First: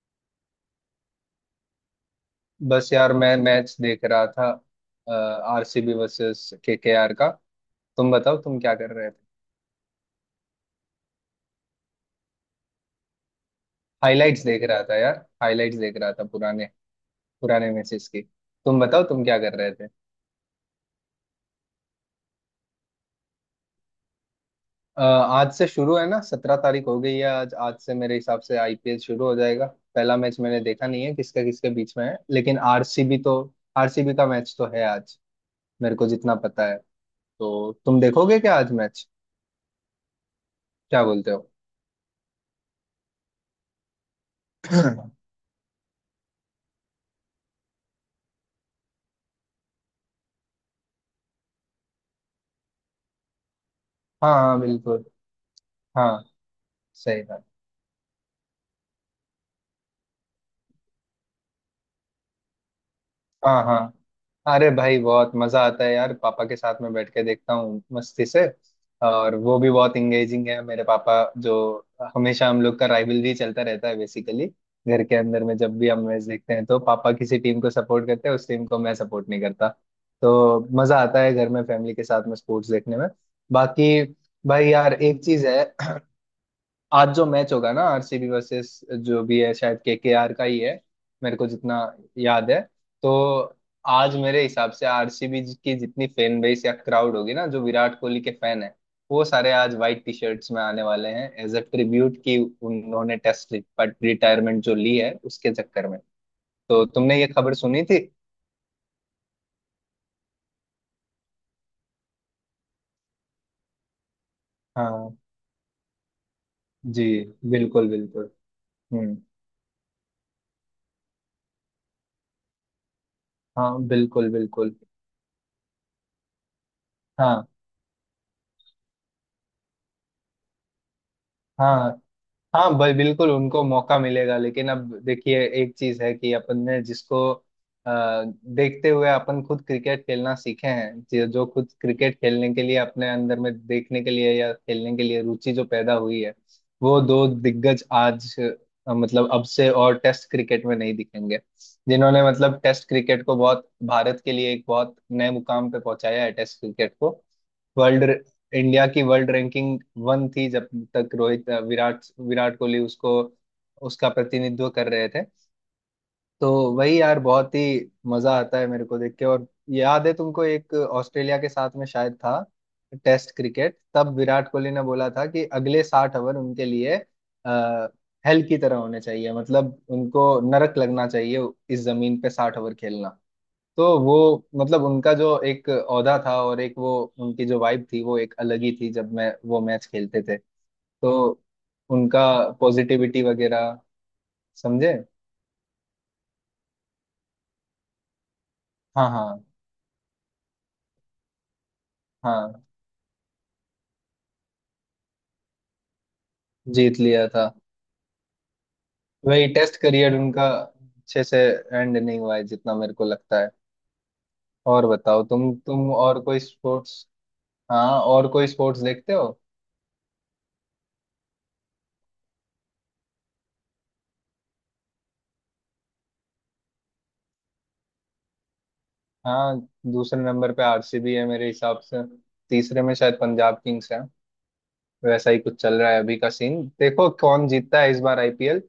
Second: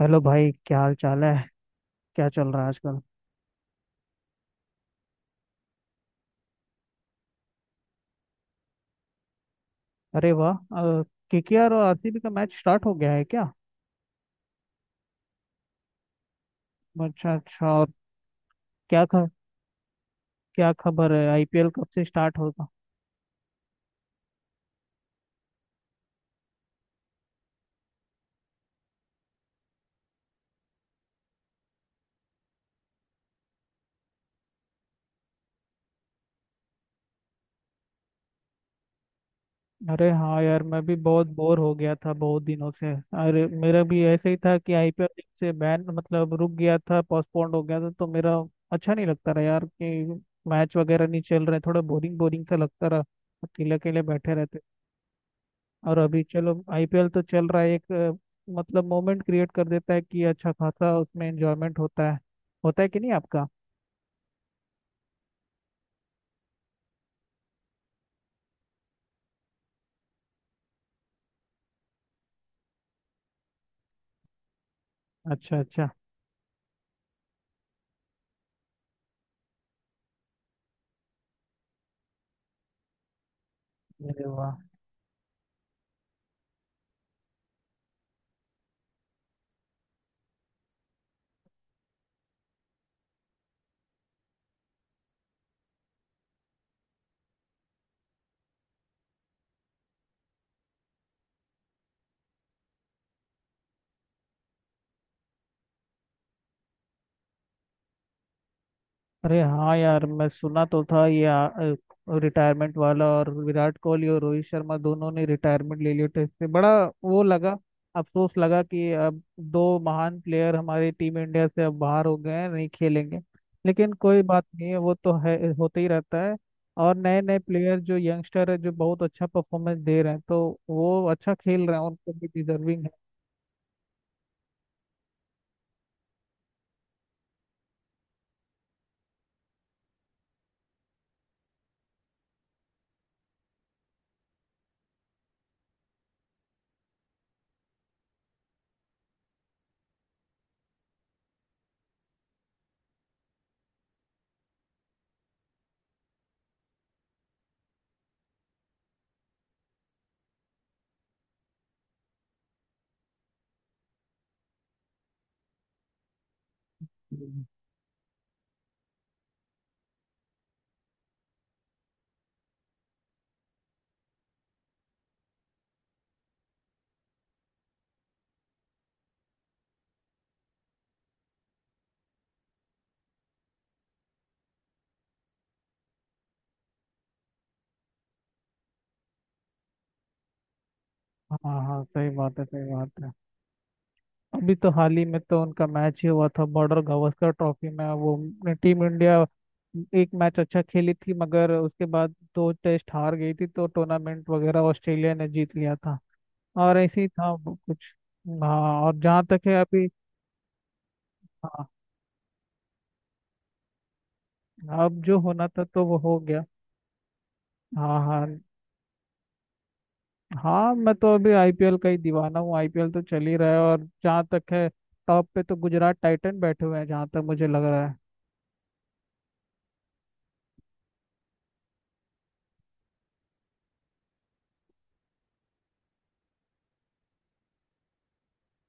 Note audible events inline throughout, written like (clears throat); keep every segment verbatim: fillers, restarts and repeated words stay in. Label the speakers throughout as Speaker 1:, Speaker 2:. Speaker 1: Hello भाई, क्या हाल चाल है। क्या चल रहा है
Speaker 2: बस
Speaker 1: आजकल।
Speaker 2: यार मैं मैच देख रहा था। आरसीबी वर्सेस केकेआर का। तुम बताओ तुम क्या कर रहे थे।
Speaker 1: अरे वाह, केकेआर और आरसीबी का मैच स्टार्ट हो गया है क्या।
Speaker 2: हाइलाइट्स देख रहा था यार। हाइलाइट्स देख रहा था पुराने।
Speaker 1: अच्छा अच्छा,
Speaker 2: पुराने
Speaker 1: और
Speaker 2: मैचेस की। तुम बताओ
Speaker 1: क्या
Speaker 2: तुम
Speaker 1: ख,
Speaker 2: क्या कर रहे थे।
Speaker 1: क्या खबर है, आईपीएल कब से स्टार्ट होगा।
Speaker 2: अ, आज से शुरू है ना, सत्रह तारीख हो गई है आज। आज से मेरे हिसाब से आईपीएल शुरू हो जाएगा। पहला मैच मैंने देखा नहीं है किसका किसके बीच में है, लेकिन आरसीबी तो, आरसीबी का मैच तो है आज, मेरे को जितना पता है। तो तुम देखोगे क्या आज मैच?
Speaker 1: अरे हाँ यार, मैं भी
Speaker 2: क्या
Speaker 1: बहुत
Speaker 2: बोलते हो?
Speaker 1: बोर हो गया था बहुत दिनों से। अरे मेरा भी ऐसे ही था
Speaker 2: (clears throat)
Speaker 1: कि आईपीएल
Speaker 2: हाँ।
Speaker 1: जब से बैन, मतलब रुक गया था, पोस्टपोन्ड हो गया था, तो मेरा अच्छा नहीं लगता रहा यार कि मैच वगैरह नहीं चल रहे, थोड़ा बोरिंग बोरिंग सा लगता रहा। अकेले अकेले बैठे रहते।
Speaker 2: हाँ बिल्कुल।
Speaker 1: और अभी
Speaker 2: हाँ
Speaker 1: चलो आईपीएल तो
Speaker 2: सही बात।
Speaker 1: चल रहा है एक अ, मतलब मोमेंट क्रिएट कर देता है कि अच्छा खासा उसमें एंजॉयमेंट होता है। होता है कि नहीं आपका।
Speaker 2: हाँ हाँ। अरे भाई बहुत मजा आता है यार, पापा के साथ में बैठ के देखता हूँ मस्ती से। और वो भी बहुत इंगेजिंग है मेरे पापा, जो हमेशा हम लोग का राइवलरी चलता रहता है बेसिकली। घर के अंदर में
Speaker 1: अच्छा
Speaker 2: जब
Speaker 1: अच्छा।
Speaker 2: भी हम मैच देखते हैं तो पापा किसी टीम को सपोर्ट करते हैं, उस टीम को मैं सपोर्ट नहीं करता। तो मजा आता है घर में फैमिली के साथ में स्पोर्ट्स देखने में। बाकी
Speaker 1: अरे वाह।
Speaker 2: भाई यार एक चीज है। (clears throat) आज जो मैच होगा ना आरसीबी वर्सेस, जो भी है शायद केकेआर का ही है, मेरे को जितना याद है। तो आज मेरे हिसाब से आरसीबी की जितनी फैन बेस या क्राउड होगी ना, जो विराट कोहली के फैन है, वो सारे आज व्हाइट टी शर्ट्स में आने वाले हैं एज अ ट्रिब्यूट, कि उन्होंने टेस्ट रिटायरमेंट जो ली है उसके चक्कर में। तो तुमने ये खबर सुनी थी?
Speaker 1: अरे हाँ यार, मैं सुना तो था ये रिटायरमेंट वाला। और विराट कोहली और रोहित शर्मा दोनों
Speaker 2: हाँ
Speaker 1: ने रिटायरमेंट ले लिया टेस्ट से, बड़ा
Speaker 2: जी।
Speaker 1: वो लगा,
Speaker 2: बिल्कुल बिल्कुल।
Speaker 1: अफसोस लगा कि
Speaker 2: हम्म।
Speaker 1: अब दो महान प्लेयर हमारी टीम इंडिया से अब बाहर हो गए हैं, नहीं खेलेंगे।
Speaker 2: हाँ
Speaker 1: लेकिन कोई
Speaker 2: बिल्कुल
Speaker 1: बात नहीं
Speaker 2: बिल्कुल।
Speaker 1: है, वो तो है, होते ही रहता है। और नए नए
Speaker 2: हाँ
Speaker 1: प्लेयर जो यंगस्टर है जो बहुत अच्छा परफॉर्मेंस दे रहे हैं, तो वो अच्छा खेल रहे हैं,
Speaker 2: हाँ।
Speaker 1: उनको भी
Speaker 2: हाँ
Speaker 1: डिजर्विंग
Speaker 2: भाई बिल्कुल उनको मौका मिलेगा। लेकिन अब देखिए एक चीज है कि अपन ने जिसको अ, देखते हुए अपन खुद क्रिकेट खेलना सीखे हैं, जो जो खुद क्रिकेट खेलने के लिए अपने अंदर में देखने के लिए या खेलने के लिए रुचि जो पैदा हुई है, वो दो दिग्गज आज अ, मतलब अब से और टेस्ट क्रिकेट में नहीं दिखेंगे। जिन्होंने मतलब टेस्ट क्रिकेट को बहुत भारत के लिए एक बहुत नए मुकाम पे पहुंचाया है टेस्ट क्रिकेट को। वर्ल्ड, इंडिया की वर्ल्ड रैंकिंग वन थी जब तक रोहित विराट विराट कोहली उसको, उसका प्रतिनिधित्व कर रहे थे। तो वही यार,
Speaker 1: है।
Speaker 2: बहुत ही मजा आता है मेरे को देख के। और याद है तुमको एक ऑस्ट्रेलिया के साथ में शायद था टेस्ट क्रिकेट, तब विराट कोहली ने बोला था कि अगले साठ ओवर उनके लिए आ, हेल की तरह होने चाहिए, मतलब उनको नरक लगना चाहिए इस जमीन पे साठ ओवर खेलना। तो वो मतलब उनका जो एक औहदा था, और एक वो उनकी जो वाइब थी वो एक अलग ही थी जब मैं वो मैच खेलते थे। तो
Speaker 1: हाँ हाँ, सही
Speaker 2: उनका
Speaker 1: बात है, सही बात है।
Speaker 2: पॉजिटिविटी वगैरह,
Speaker 1: अभी तो
Speaker 2: समझे?
Speaker 1: हाल ही में तो उनका मैच ही हुआ था बॉर्डर गावस्कर ट्रॉफी में, वो टीम
Speaker 2: हाँ
Speaker 1: इंडिया
Speaker 2: हाँ।
Speaker 1: एक मैच अच्छा खेली थी, मगर उसके बाद दो
Speaker 2: हाँ
Speaker 1: टेस्ट हार गई थी, तो टूर्नामेंट वगैरह ऑस्ट्रेलिया ने जीत लिया था। और
Speaker 2: जीत
Speaker 1: ऐसे ही
Speaker 2: लिया
Speaker 1: था
Speaker 2: था।
Speaker 1: वो कुछ। हाँ, और जहाँ
Speaker 2: वही
Speaker 1: तक है
Speaker 2: टेस्ट
Speaker 1: अभी,
Speaker 2: करियर उनका अच्छे से
Speaker 1: हाँ
Speaker 2: एंड नहीं हुआ है, जितना मेरे को लगता है। और
Speaker 1: अब जो
Speaker 2: बताओ
Speaker 1: होना
Speaker 2: तुम
Speaker 1: था तो
Speaker 2: तुम
Speaker 1: वो हो
Speaker 2: और कोई
Speaker 1: गया।
Speaker 2: स्पोर्ट्स, हाँ
Speaker 1: हाँ हाँ
Speaker 2: और कोई स्पोर्ट्स देखते हो?
Speaker 1: हाँ, मैं तो अभी आईपीएल का ही दीवाना हूँ। आईपीएल तो चल ही रहा है, और जहाँ तक है टॉप पे तो गुजरात टाइटन बैठे हुए हैं, जहाँ तक मुझे लग रहा है।
Speaker 2: हाँ। दूसरे नंबर पे आरसीबी है मेरे हिसाब से। तीसरे में शायद पंजाब किंग्स है। वैसा ही कुछ चल रहा है अभी का सीन, देखो कौन जीतता है इस बार आईपीएल।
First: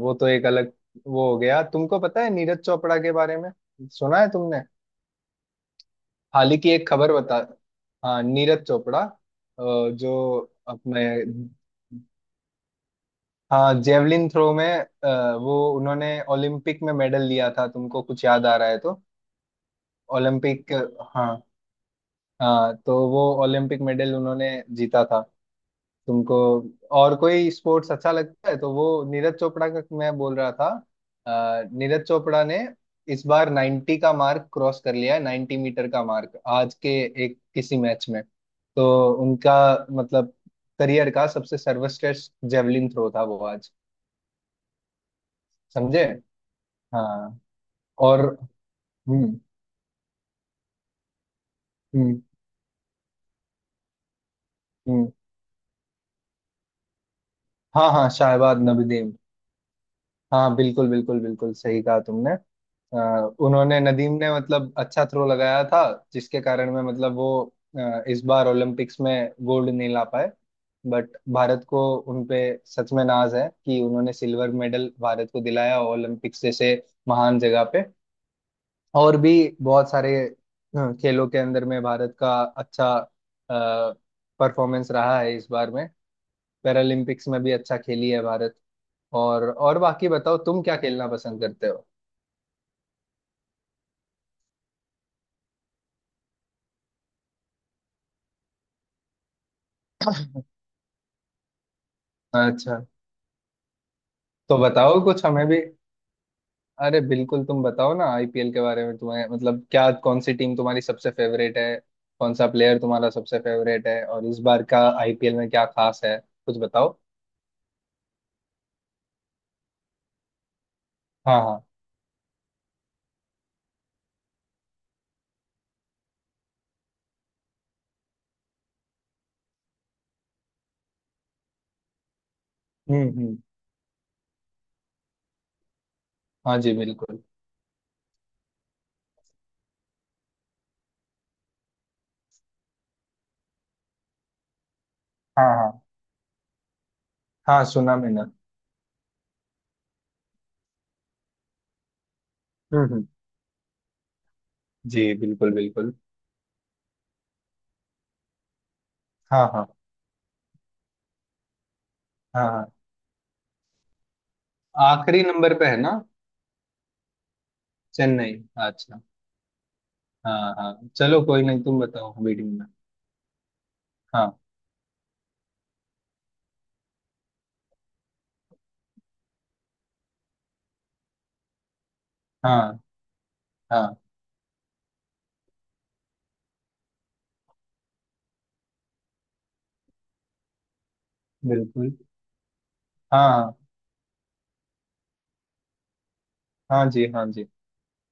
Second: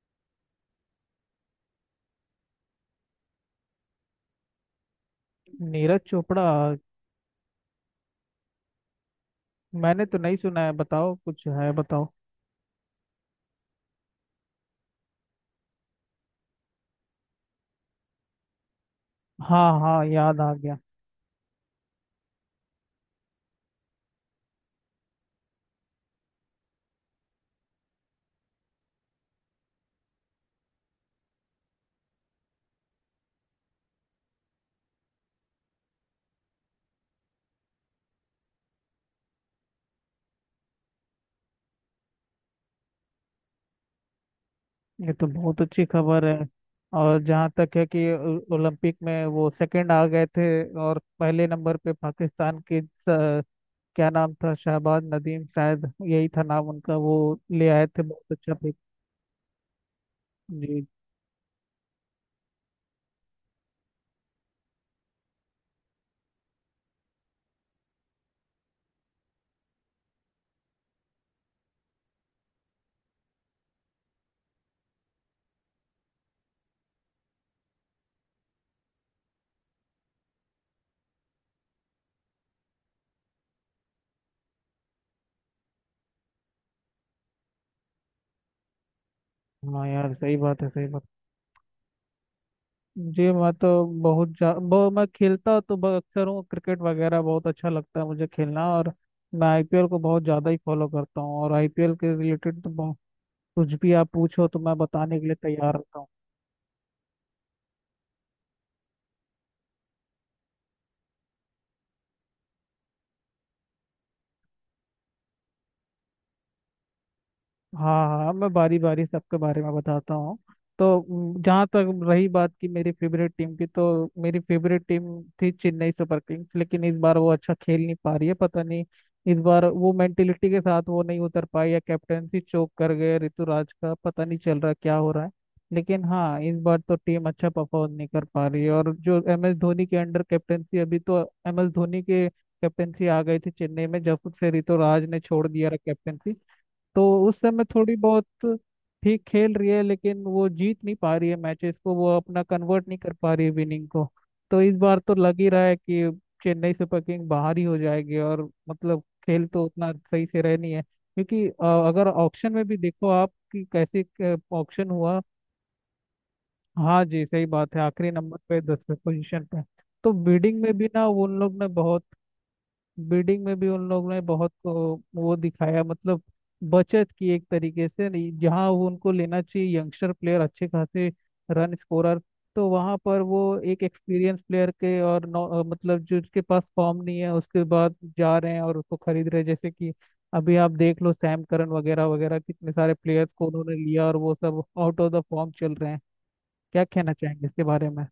Speaker 2: वो तो एक अलग, वो हो गया। तुमको पता है नीरज चोपड़ा के बारे में? सुना है तुमने
Speaker 1: नीरज चोपड़ा?
Speaker 2: हाल ही की एक खबर? बता। हाँ नीरज चोपड़ा अ,
Speaker 1: मैंने तो नहीं
Speaker 2: जो
Speaker 1: सुना है,
Speaker 2: अपने,
Speaker 1: बताओ कुछ है, बताओ।
Speaker 2: हाँ जेवलिन थ्रो में, अ, वो उन्होंने ओलंपिक में मेडल लिया था, तुमको कुछ याद आ रहा है तो?
Speaker 1: हाँ हाँ, याद आ
Speaker 2: ओलंपिक।
Speaker 1: गया।
Speaker 2: हाँ हाँ तो वो ओलंपिक मेडल उन्होंने जीता था। तुमको और कोई स्पोर्ट्स अच्छा लगता है तो? वो नीरज चोपड़ा का मैं बोल रहा था। अ, नीरज चोपड़ा ने इस बार नब्बे का मार्क क्रॉस कर लिया है, नब्बे मीटर का मार्क, आज के एक किसी मैच में। तो उनका मतलब करियर का सबसे सर्वश्रेष्ठ जेवलिन थ्रो था वो आज।
Speaker 1: ये तो बहुत अच्छी
Speaker 2: समझे?
Speaker 1: खबर है। और
Speaker 2: हाँ
Speaker 1: जहाँ तक है कि
Speaker 2: और,
Speaker 1: ओ- ओलंपिक में
Speaker 2: हम्म
Speaker 1: वो सेकंड आ गए थे। और पहले नंबर पे
Speaker 2: हम्म
Speaker 1: पाकिस्तान के स- क्या नाम था, शहबाज
Speaker 2: हम्म,
Speaker 1: नदीम शायद, यही था नाम उनका। वो ले आए
Speaker 2: हाँ
Speaker 1: थे
Speaker 2: हाँ
Speaker 1: बहुत अच्छा
Speaker 2: शाहबाद
Speaker 1: पे।
Speaker 2: नबीदीम। हाँ
Speaker 1: जी
Speaker 2: बिल्कुल बिल्कुल बिल्कुल, सही कहा तुमने। अ, उन्होंने नदीम ने मतलब अच्छा थ्रो लगाया था, जिसके कारण में मतलब वो अ, इस बार ओलंपिक्स में गोल्ड नहीं ला पाए। बट भारत को उनपे सच में नाज है कि उन्होंने सिल्वर मेडल भारत को दिलाया ओलंपिक्स जैसे महान जगह पे। और भी बहुत सारे अ, खेलों के अंदर में भारत का अच्छा परफॉर्मेंस रहा है इस बार में। पैरालंपिक्स में भी अच्छा खेली है भारत। और और
Speaker 1: हाँ
Speaker 2: बाकी
Speaker 1: यार, सही
Speaker 2: बताओ तुम
Speaker 1: बात है,
Speaker 2: क्या
Speaker 1: सही बात
Speaker 2: खेलना
Speaker 1: है।
Speaker 2: पसंद करते हो?
Speaker 1: जी मैं तो बहुत जा बहु, मैं खेलता तो ब- अक्सर हूँ, क्रिकेट वगैरह बहुत अच्छा लगता है मुझे खेलना। और मैं आईपीएल को बहुत ज़्यादा ही फॉलो करता हूँ, और आईपीएल के रिलेटेड तो
Speaker 2: अच्छा।
Speaker 1: बहु- कुछ भी आप पूछो तो
Speaker 2: तो
Speaker 1: मैं
Speaker 2: बताओ
Speaker 1: बताने
Speaker 2: कुछ
Speaker 1: के लिए
Speaker 2: हमें भी।
Speaker 1: तैयार रहता हूँ।
Speaker 2: अरे बिल्कुल तुम बताओ ना, आईपीएल के बारे में तुम्हें मतलब क्या, कौन सी टीम तुम्हारी सबसे फेवरेट है, कौन सा प्लेयर तुम्हारा सबसे फेवरेट है, और इस बार का आईपीएल में क्या खास है, कुछ बताओ।
Speaker 1: हाँ हाँ हाँ, मैं बारी बारी सबके बारे में बताता हूँ। तो
Speaker 2: हाँ हाँ।
Speaker 1: जहाँ तक रही बात की मेरी फेवरेट टीम की, तो मेरी फेवरेट टीम थी चेन्नई सुपर किंग्स, लेकिन इस बार वो अच्छा खेल नहीं पा रही है। पता नहीं इस बार वो मेंटेलिटी के साथ वो नहीं उतर पाई, या कैप्टेंसी चोक कर
Speaker 2: हम्म
Speaker 1: गए,
Speaker 2: हम्म।
Speaker 1: ऋतुराज का पता नहीं चल रहा क्या हो रहा है। लेकिन हाँ, इस
Speaker 2: हाँ जी
Speaker 1: बार तो
Speaker 2: बिल्कुल।
Speaker 1: टीम अच्छा परफॉर्म नहीं कर पा रही है। और जो एम एस धोनी के अंडर कैप्टेंसी अभी तो, एम एस धोनी के कैप्टेंसी आ गई थी चेन्नई में जब से ऋतुराज ने छोड़
Speaker 2: हाँ
Speaker 1: दिया
Speaker 2: हाँ।
Speaker 1: कैप्टेंसी, तो उस समय
Speaker 2: हाँ
Speaker 1: थोड़ी
Speaker 2: सुना मैंने।
Speaker 1: बहुत ठीक खेल रही है, लेकिन वो जीत नहीं पा रही है मैचेस को, वो अपना
Speaker 2: हम्म
Speaker 1: कन्वर्ट नहीं
Speaker 2: हम्म।
Speaker 1: कर पा रही है विनिंग को। तो इस बार
Speaker 2: जी
Speaker 1: तो लग ही
Speaker 2: बिल्कुल
Speaker 1: रहा है
Speaker 2: बिल्कुल।
Speaker 1: कि चेन्नई सुपर किंग बाहर ही हो जाएगी। और मतलब
Speaker 2: हाँ
Speaker 1: खेल तो
Speaker 2: हाँ।
Speaker 1: उतना सही से रह नहीं है, क्योंकि अ, अगर
Speaker 2: हाँ
Speaker 1: ऑक्शन में
Speaker 2: हाँ।
Speaker 1: भी देखो आप कि कैसे ऑक्शन हुआ।
Speaker 2: आखिरी नंबर पे है ना?
Speaker 1: हाँ जी, सही बात है, आखिरी
Speaker 2: चेन्नई।
Speaker 1: नंबर पे, दसवें
Speaker 2: अच्छा।
Speaker 1: पोजीशन पे। तो
Speaker 2: हाँ
Speaker 1: बिडिंग में भी
Speaker 2: हाँ
Speaker 1: ना
Speaker 2: चलो
Speaker 1: उन
Speaker 2: कोई
Speaker 1: लोग
Speaker 2: नहीं,
Speaker 1: ने
Speaker 2: तुम
Speaker 1: बहुत,
Speaker 2: बताओ अभी टीम में।
Speaker 1: बिल्डिंग में भी उन लोगों ने
Speaker 2: हाँ।
Speaker 1: बहुत को- वो दिखाया, मतलब बचत की एक तरीके से नहीं, जहाँ वो उनको लेना चाहिए यंगस्टर प्लेयर अच्छे खासे रन स्कोरर, तो
Speaker 2: हाँ
Speaker 1: वहाँ पर वो एक
Speaker 2: हाँ
Speaker 1: एक्सपीरियंस प्लेयर के और नौ, अ, मतलब जो उसके पास फॉर्म नहीं है उसके बाद जा रहे हैं और उसको खरीद रहे हैं, जैसे कि अभी आप देख लो सैम करन
Speaker 2: बिल्कुल।
Speaker 1: वगैरह वगैरह कितने सारे प्लेयर्स को
Speaker 2: हाँ
Speaker 1: उन्होंने लिया और वो सब आउट ऑफ द फॉर्म चल रहे हैं। क्या
Speaker 2: हाँ जी
Speaker 1: कहना
Speaker 2: हाँ जी।
Speaker 1: चाहेंगे इसके बारे में।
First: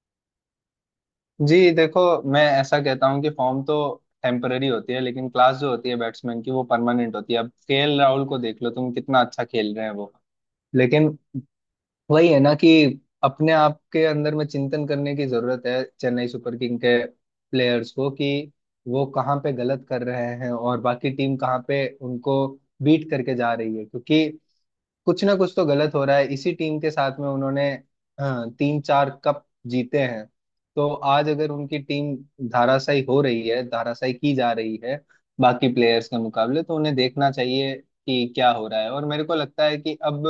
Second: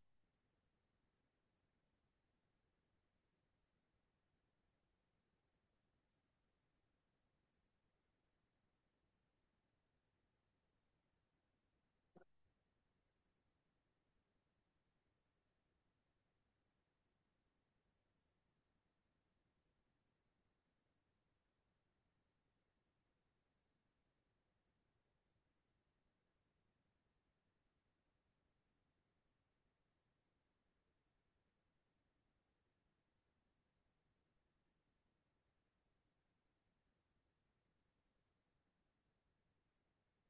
Speaker 2: जी देखो, मैं ऐसा कहता हूँ कि फॉर्म तो टेम्पररी होती है, लेकिन क्लास जो होती है बैट्समैन की, वो परमानेंट होती है। अब केएल राहुल को देख लो तुम, कितना अच्छा खेल रहे हैं वो। लेकिन वही है ना कि अपने आप के अंदर में चिंतन करने की जरूरत है चेन्नई सुपर किंग के प्लेयर्स को, कि वो कहाँ पे गलत कर रहे हैं और बाकी टीम कहाँ पे उनको बीट करके जा रही है, क्योंकि कुछ ना कुछ तो गलत हो रहा है। इसी टीम के साथ में उन्होंने, हाँ, तीन चार कप जीते हैं। तो आज अगर उनकी टीम धाराशायी हो रही है, धाराशायी की जा रही है बाकी प्लेयर्स के मुकाबले, तो उन्हें देखना चाहिए कि क्या हो रहा है। और मेरे को लगता है कि अब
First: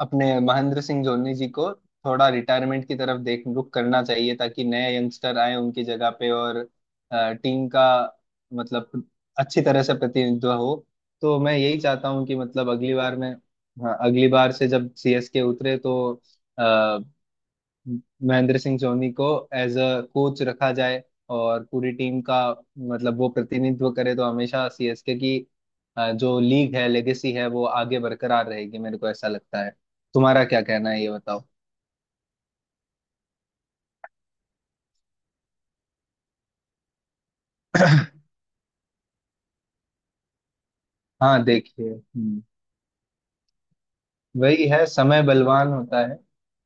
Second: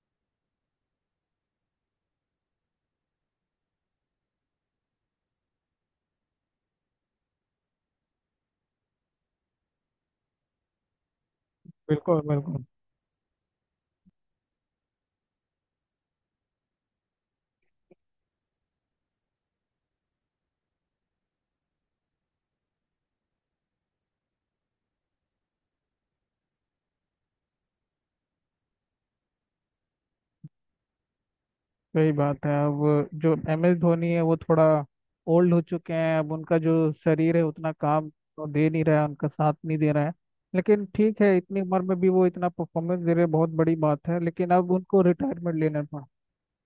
Speaker 2: अपने महेंद्र सिंह धोनी जी को थोड़ा रिटायरमेंट की तरफ देख, रुख करना चाहिए, ताकि नए यंगस्टर आए उनकी जगह पे और टीम का मतलब अच्छी तरह से प्रतिनिधित्व हो। तो मैं यही चाहता
Speaker 1: बिल्कुल
Speaker 2: हूँ कि
Speaker 1: बिल्कुल,
Speaker 2: मतलब अगली बार में, हाँ अगली बार से जब सीएसके उतरे तो महेंद्र सिंह धोनी को एज अ कोच रखा जाए, और पूरी टीम का मतलब वो प्रतिनिधित्व करे। तो हमेशा सीएसके की अ, जो लीग है, लेगेसी है, वो आगे बरकरार रहेगी, मेरे को ऐसा लगता है। तुम्हारा क्या कहना है ये बताओ।
Speaker 1: सही बात है। अब जो एम एस धोनी है वो थोड़ा ओल्ड हो चुके हैं, अब उनका जो शरीर है उतना काम
Speaker 2: (coughs)
Speaker 1: तो दे नहीं रहा है, उनका साथ नहीं दे रहा है। लेकिन ठीक है,
Speaker 2: हाँ
Speaker 1: इतनी उम्र
Speaker 2: देखिए,
Speaker 1: में भी वो
Speaker 2: हम्म,
Speaker 1: इतना परफॉर्मेंस दे रहे हैं, बहुत बड़ी बात है, लेकिन
Speaker 2: वही
Speaker 1: अब
Speaker 2: है,
Speaker 1: उनको
Speaker 2: समय
Speaker 1: रिटायरमेंट
Speaker 2: बलवान
Speaker 1: लेना
Speaker 2: होता
Speaker 1: पड़ा।
Speaker 2: है।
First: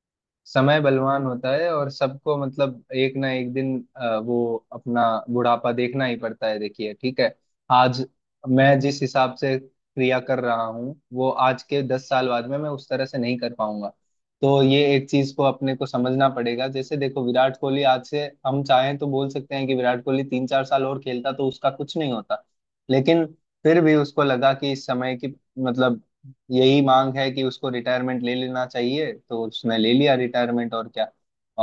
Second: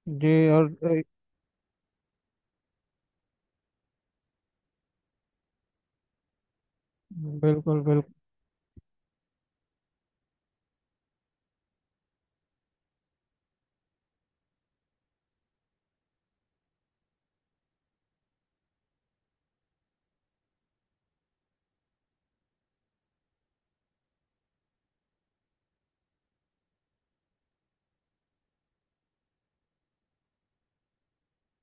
Speaker 1: जी, और
Speaker 2: समय
Speaker 1: अ,
Speaker 2: बलवान होता है, और सबको मतलब एक ना एक दिन अ, वो अपना बुढ़ापा देखना ही पड़ता है, देखिए ठीक है।
Speaker 1: बिल्कुल बिल्कुल।
Speaker 2: आज मैं जिस हिसाब से क्रिया कर रहा हूँ, वो आज के दस साल बाद में मैं उस तरह से नहीं कर पाऊंगा। तो ये एक चीज को अपने को समझना पड़ेगा। जैसे देखो विराट कोहली, आज से हम चाहें तो बोल सकते हैं कि विराट कोहली तीन चार साल और खेलता तो उसका कुछ नहीं होता, लेकिन फिर भी उसको लगा कि इस समय की मतलब यही मांग है कि उसको रिटायरमेंट ले लेना चाहिए, तो उसने ले लिया रिटायरमेंट और क्या।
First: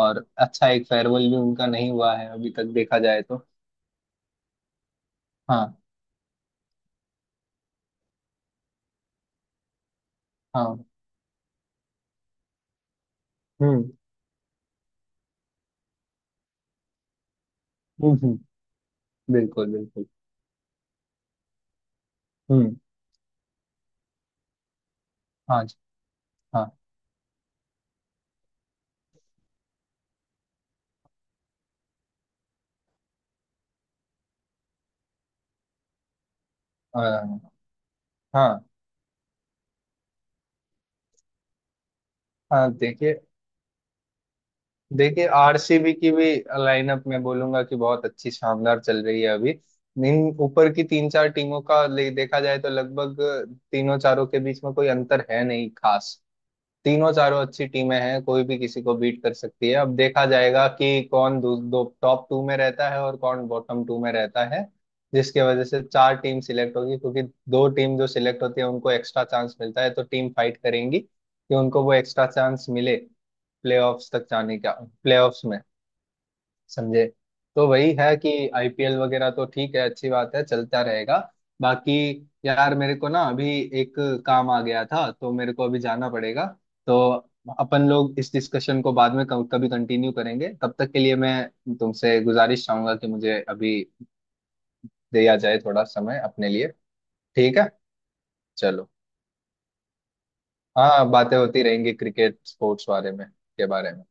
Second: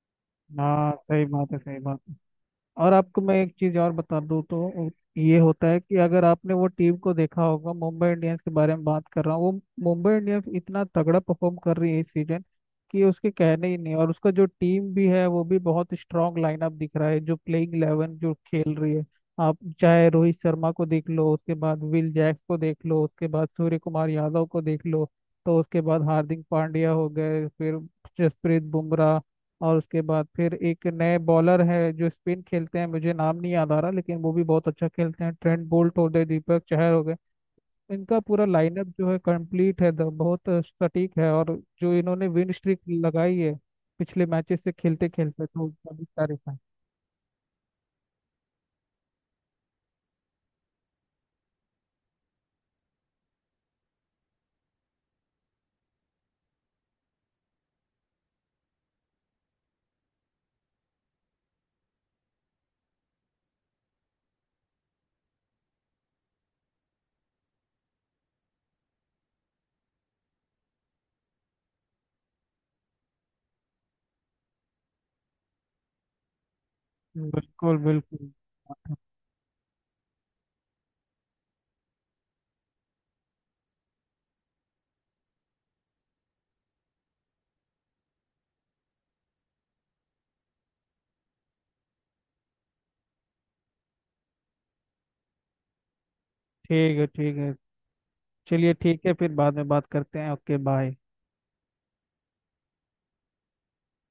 Speaker 2: और अच्छा, एक
Speaker 1: हाँ सही
Speaker 2: फेयरवेल भी
Speaker 1: बात है,
Speaker 2: उनका
Speaker 1: सही
Speaker 2: नहीं
Speaker 1: बात।
Speaker 2: हुआ है अभी तक,
Speaker 1: और
Speaker 2: देखा
Speaker 1: आपको
Speaker 2: जाए
Speaker 1: मैं
Speaker 2: तो।
Speaker 1: एक चीज़ और बता दूँ तो, ये होता
Speaker 2: हाँ
Speaker 1: है कि अगर आपने वो टीम को देखा होगा, मुंबई इंडियंस के बारे में बात कर रहा हूँ, वो मुंबई इंडियंस इतना
Speaker 2: हाँ।
Speaker 1: तगड़ा परफॉर्म कर रही है इस सीजन कि उसके कहने ही
Speaker 2: हम्म
Speaker 1: नहीं, और उसका जो टीम भी है वो भी बहुत स्ट्रांग लाइनअप दिख रहा है जो प्लेइंग
Speaker 2: हम्म
Speaker 1: इलेवन जो
Speaker 2: हम्म,
Speaker 1: खेल रही है। आप
Speaker 2: बिल्कुल बिल्कुल।
Speaker 1: चाहे रोहित शर्मा को देख लो, उसके बाद विल जैक्स को
Speaker 2: हम्म।
Speaker 1: देख लो, उसके बाद सूर्य कुमार यादव को देख लो, तो
Speaker 2: हाँ जी।
Speaker 1: उसके बाद हार्दिक
Speaker 2: हाँ।
Speaker 1: पांड्या हो गए, फिर जसप्रीत बुमराह, और उसके बाद फिर एक नए बॉलर है जो स्पिन खेलते हैं, मुझे नाम नहीं याद आ रहा, लेकिन वो भी बहुत अच्छा खेलते हैं, ट्रेंट बोल्ट हो गए, दीपक चहर
Speaker 2: अ,
Speaker 1: हो गए। इनका पूरा
Speaker 2: हाँ
Speaker 1: लाइनअप जो है कंप्लीट है, द- बहुत सटीक है, और जो इन्होंने विन
Speaker 2: हाँ
Speaker 1: स्ट्रीक
Speaker 2: देखिए।
Speaker 1: लगाई है पिछले मैचेस से खेलते
Speaker 2: देखिए
Speaker 1: खेलते, तो
Speaker 2: आरसीबी
Speaker 1: उसका भी
Speaker 2: की भी
Speaker 1: तारीफ है।
Speaker 2: लाइनअप मैं बोलूंगा कि बहुत अच्छी शानदार चल रही है अभी। इन ऊपर की तीन चार टीमों का ले देखा जाए तो लगभग तीनों चारों के बीच में कोई अंतर है नहीं खास। तीनों चारों अच्छी टीमें हैं, कोई भी किसी को बीट कर सकती है। अब देखा जाएगा कि कौन दो, दो टॉप टू में रहता है और कौन बॉटम टू में रहता है, जिसके वजह से चार टीम सिलेक्ट होगी। क्योंकि दो टीम जो सिलेक्ट होती है उनको एक्स्ट्रा चांस मिलता है, तो टीम फाइट करेंगी कि उनको वो एक्स्ट्रा चांस मिले, प्लेऑफ्स तक जाने का, प्लेऑफ्स में, समझे? तो
Speaker 1: बिल्कुल
Speaker 2: वही है
Speaker 1: बिल्कुल।
Speaker 2: कि आईपीएल वगैरह तो ठीक है, अच्छी बात है, चलता रहेगा। बाकी यार मेरे को ना अभी एक काम आ गया था, तो मेरे को अभी जाना पड़ेगा। तो अपन लोग इस डिस्कशन को बाद में कभी कभी कंटिन्यू करेंगे। तब तक के लिए मैं तुमसे गुजारिश चाहूंगा कि मुझे अभी दिया जाए थोड़ा समय अपने लिए।
Speaker 1: ठीक है, ठीक है।
Speaker 2: ठीक है।
Speaker 1: चलिए
Speaker 2: चलो।
Speaker 1: ठीक है, फिर बाद में बात करते हैं, ओके बाय।
Speaker 2: हाँ बातें होती रहेंगी क्रिकेट स्पोर्ट्स बारे में के बारे में।